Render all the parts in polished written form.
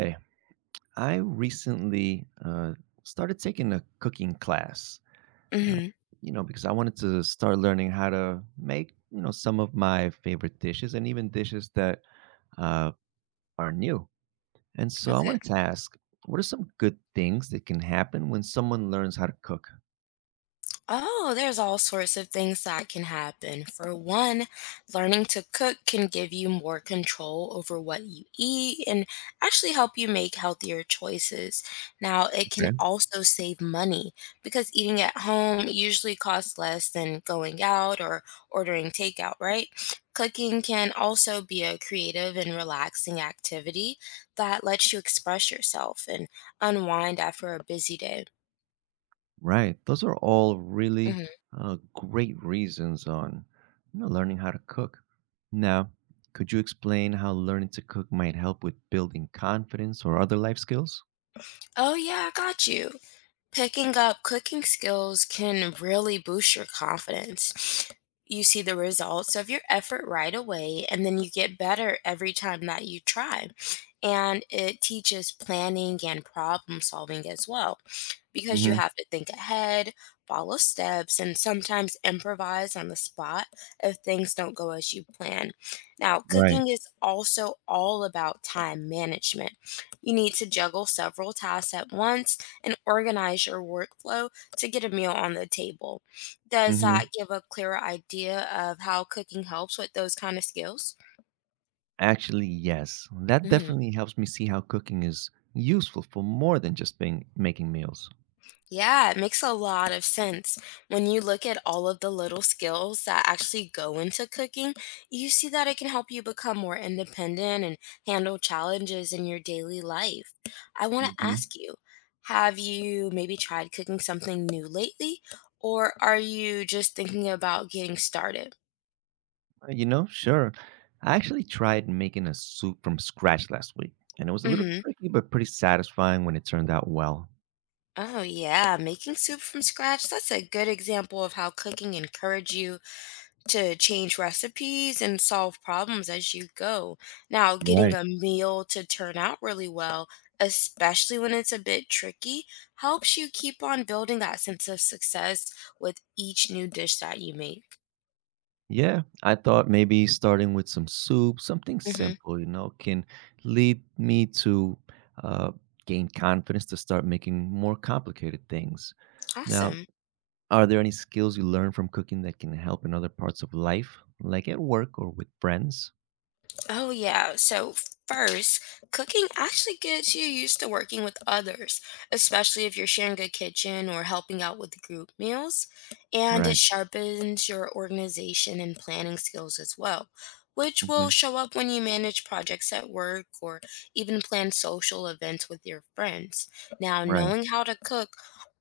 Hey, I recently started taking a cooking class, uh, Mhm. Because I wanted to start learning how to make, you know, some of my favorite dishes and even dishes that uh, are new. And so I Okay. wanted to ask, what are some good things that can happen when someone learns how to cook? Oh, there's all sorts of things that can happen. For one, learning to cook can give you more control over what you eat and actually help you make healthier choices. Now, it can also save money because eating at home usually costs less than going out or ordering takeout, right? Cooking can also be a creative and relaxing activity that lets you express yourself and unwind after a busy day. Right. Those are all really Mhm. Great reasons on learning how to cook. Now, could you explain how learning to cook might help with building confidence or other life skills? Oh yeah, I got you. Picking up cooking skills can really boost your confidence. You see the results of your effort right away, and then you get better every time that you try. And it teaches planning and problem solving as well, because you Mm-hmm. have to think ahead, follow steps, and sometimes improvise on the spot if things don't go as you plan. Now, Right. cooking is also all about time management. You need to juggle several tasks at once and organize your workflow to get a meal on the table. Does that Mm-hmm. give a clearer idea of how cooking helps with those kind of skills? Actually, yes. That Hmm. definitely helps me see how cooking is useful for more than just being making meals. Yeah, it makes a lot of sense. When you look at all of the little skills that actually go into cooking, you see that it can help you become more independent and handle challenges in your daily life. I want to ask Mm-hmm. you, have you maybe tried cooking something new lately, or are you just thinking about getting started? You know, sure. I actually tried making a soup from scratch last week, and it was a little Hmm. tricky, but pretty satisfying when it turned out well. Oh, yeah. Making soup from scratch, that's a good example of how cooking can encourage you to change recipes and solve problems as you go. Now, getting Right. a meal to turn out really well, especially when it's a bit tricky, helps you keep on building that sense of success with each new dish that you make. Yeah, I thought maybe starting with some soup, something Hmm. simple, you know, can lead me to uh, gain confidence to start making more complicated things. Now, Awesome. are there any skills you learn from cooking that can help in other parts of life, like at work or with friends? Oh, yeah. So, first, cooking actually gets you used to working with others, especially if you're sharing a kitchen or helping out with group meals. And it Right. sharpens your organization and planning skills as well, which will Hmm. show up when you manage projects at work or even plan social events with your friends. Now, Right. knowing how to cook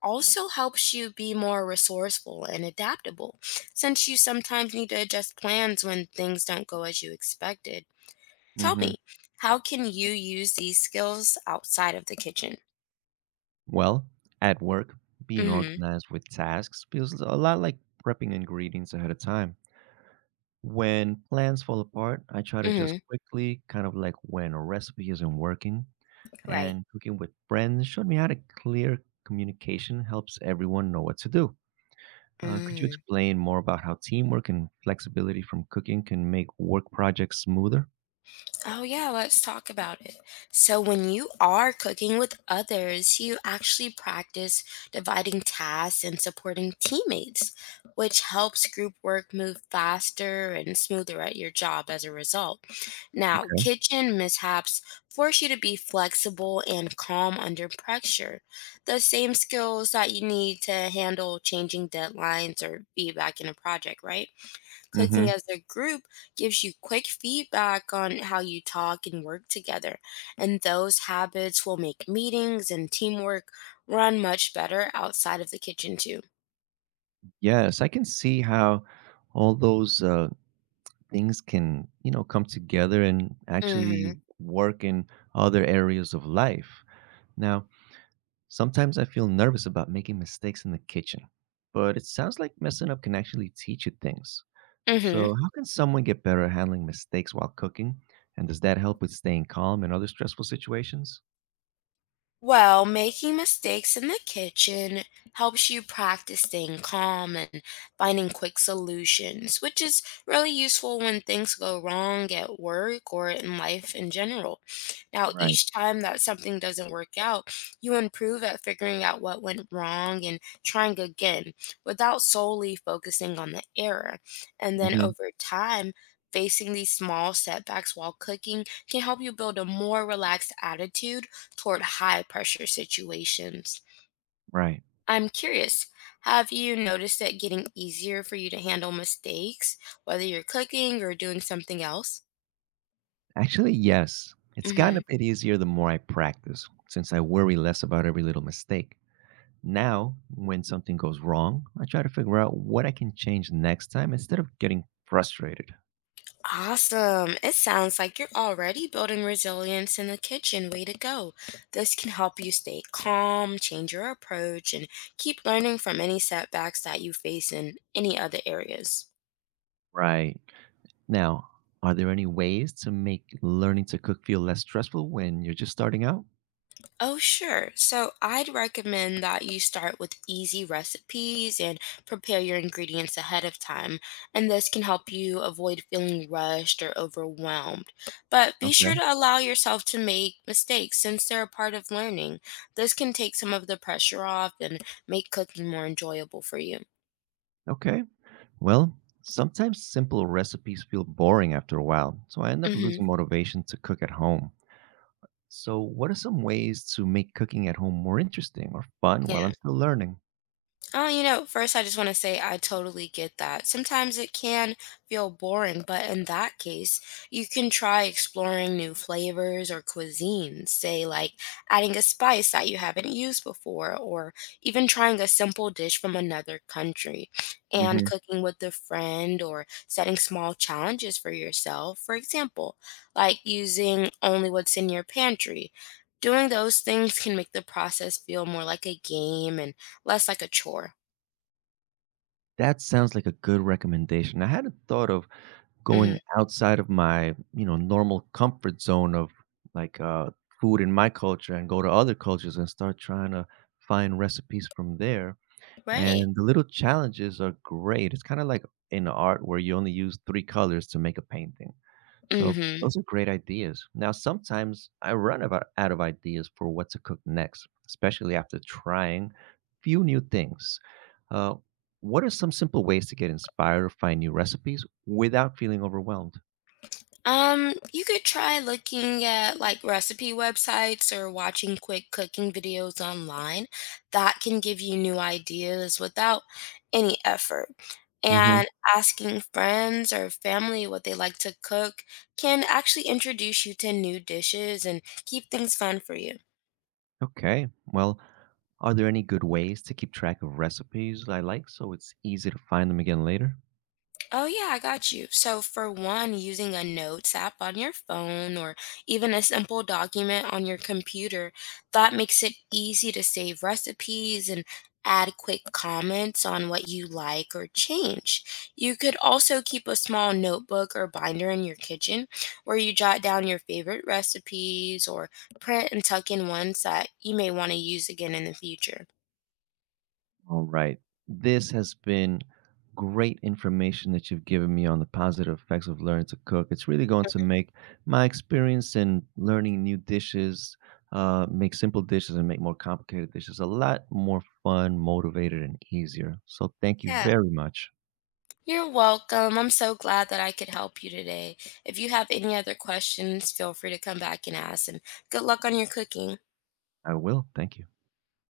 also helps you be more resourceful and adaptable since you sometimes need to adjust plans when things don't go as you expected. Tell Hmm. me, how can you use these skills outside of the kitchen? Well, at work, being Mhm. organized with tasks feels a lot like prepping ingredients ahead of time. When plans fall apart, I try to just Mhm. quickly, kind of like when a recipe isn't working, Right. and cooking with friends showed me how to clear communication helps everyone know what to do. Could you Mm. explain more about how teamwork and flexibility from cooking can make work projects smoother? Oh, yeah, let's talk about it. So, when you are cooking with others, you actually practice dividing tasks and supporting teammates, which helps group work move faster and smoother at your job as a result. Now, Okay. kitchen mishaps force you to be flexible and calm under pressure, the same skills that you need to handle changing deadlines or feedback in a project, right? Cooking Hmm. as a group gives you quick feedback on how you talk and work together, and those habits will make meetings and teamwork run much better outside of the kitchen, too. Yes, I can see how all those things can, you know, come together and Mm actually hmm. work in other areas of life. Now sometimes I feel nervous about making mistakes in the kitchen, but it sounds like messing up can actually teach you things. Mm hmm. So how can someone get better at handling mistakes while cooking, and does that help with staying calm in other stressful situations? Well, making mistakes in the kitchen helps you practice staying calm and finding quick solutions, which is really useful when things go wrong at work or in life in general. Now, Right. each time that something doesn't work out, you improve at figuring out what went wrong and trying again without solely focusing on the error. And then Hmm. over time, facing these small setbacks while cooking can help you build a more relaxed attitude toward high pressure situations. Right. I'm curious, have you noticed it getting easier for you to handle mistakes, whether you're cooking or doing something else? Actually, yes, it's gotten Mhm. a bit easier the more I practice since I worry less about every little mistake. Now, when something goes wrong, I try to figure out what I can change next time instead of getting frustrated. Awesome. It sounds like you're already building resilience in the kitchen. Way to go. This can help you stay calm, change your approach, and keep learning from any setbacks that you face in any other areas. Right. Now, are there any ways to make learning to cook feel less stressful when you're just starting out? Oh, sure. So I'd recommend that you start with easy recipes and prepare your ingredients ahead of time, and this can help you avoid feeling rushed or overwhelmed. But be sure Okay. to allow yourself to make mistakes since they're a part of learning. This can take some of the pressure off and make cooking more enjoyable for you. Okay. Well, sometimes simple recipes feel boring after a while, so I end up Hmm. losing motivation to cook at home. So, what are some ways to make cooking at home more interesting or fun Yeah. while I'm still learning? Oh, you know, first I just want to say I totally get that. Sometimes it can feel boring, but in that case, you can try exploring new flavors or cuisines, say like adding a spice that you haven't used before, or even trying a simple dish from another country. And Hmm. cooking with a friend or setting small challenges for yourself, for example, like using only what's in your pantry. Doing those things can make the process feel more like a game and less like a chore. That sounds like a good recommendation. I hadn't thought of going Mhm. outside of my, you know, normal comfort zone of like food in my culture and go to other cultures and start trying to find recipes from there. Right. And the little challenges are great. It's kind of like in art where you only use three colors to make a painting. So Mhm. those are great ideas. Now, sometimes I run about out of ideas for what to cook next, especially after trying few new things. Uh, what are some simple ways to get inspired or find new recipes without feeling overwhelmed? You could try looking at like recipe websites or watching quick cooking videos online. That can give you new ideas without any effort. Hmm. And asking friends or family what they like to cook can actually introduce you to new dishes and keep things fun for you. Okay. Well, are there any good ways to keep track of recipes I like so it's easy to find them again later? Oh, yeah, I got you. So, for one, using a notes app on your phone or even a simple document on your computer, that makes it easy to save recipes and add quick comments on what you like or change. You could also keep a small notebook or binder in your kitchen where you jot down your favorite recipes or print and tuck in ones that you may want to use again in the future. All right. This has been great information that you've given me on the positive effects of learning to cook. It's really going to make my experience in learning new dishes, make simple dishes and make more complicated dishes a lot more fun, motivated, and easier. So thank you Yeah, very much. you're welcome. I'm so glad that I could help you today. If you have any other questions, feel free to come back and ask. And good luck on your cooking. I will. Thank you.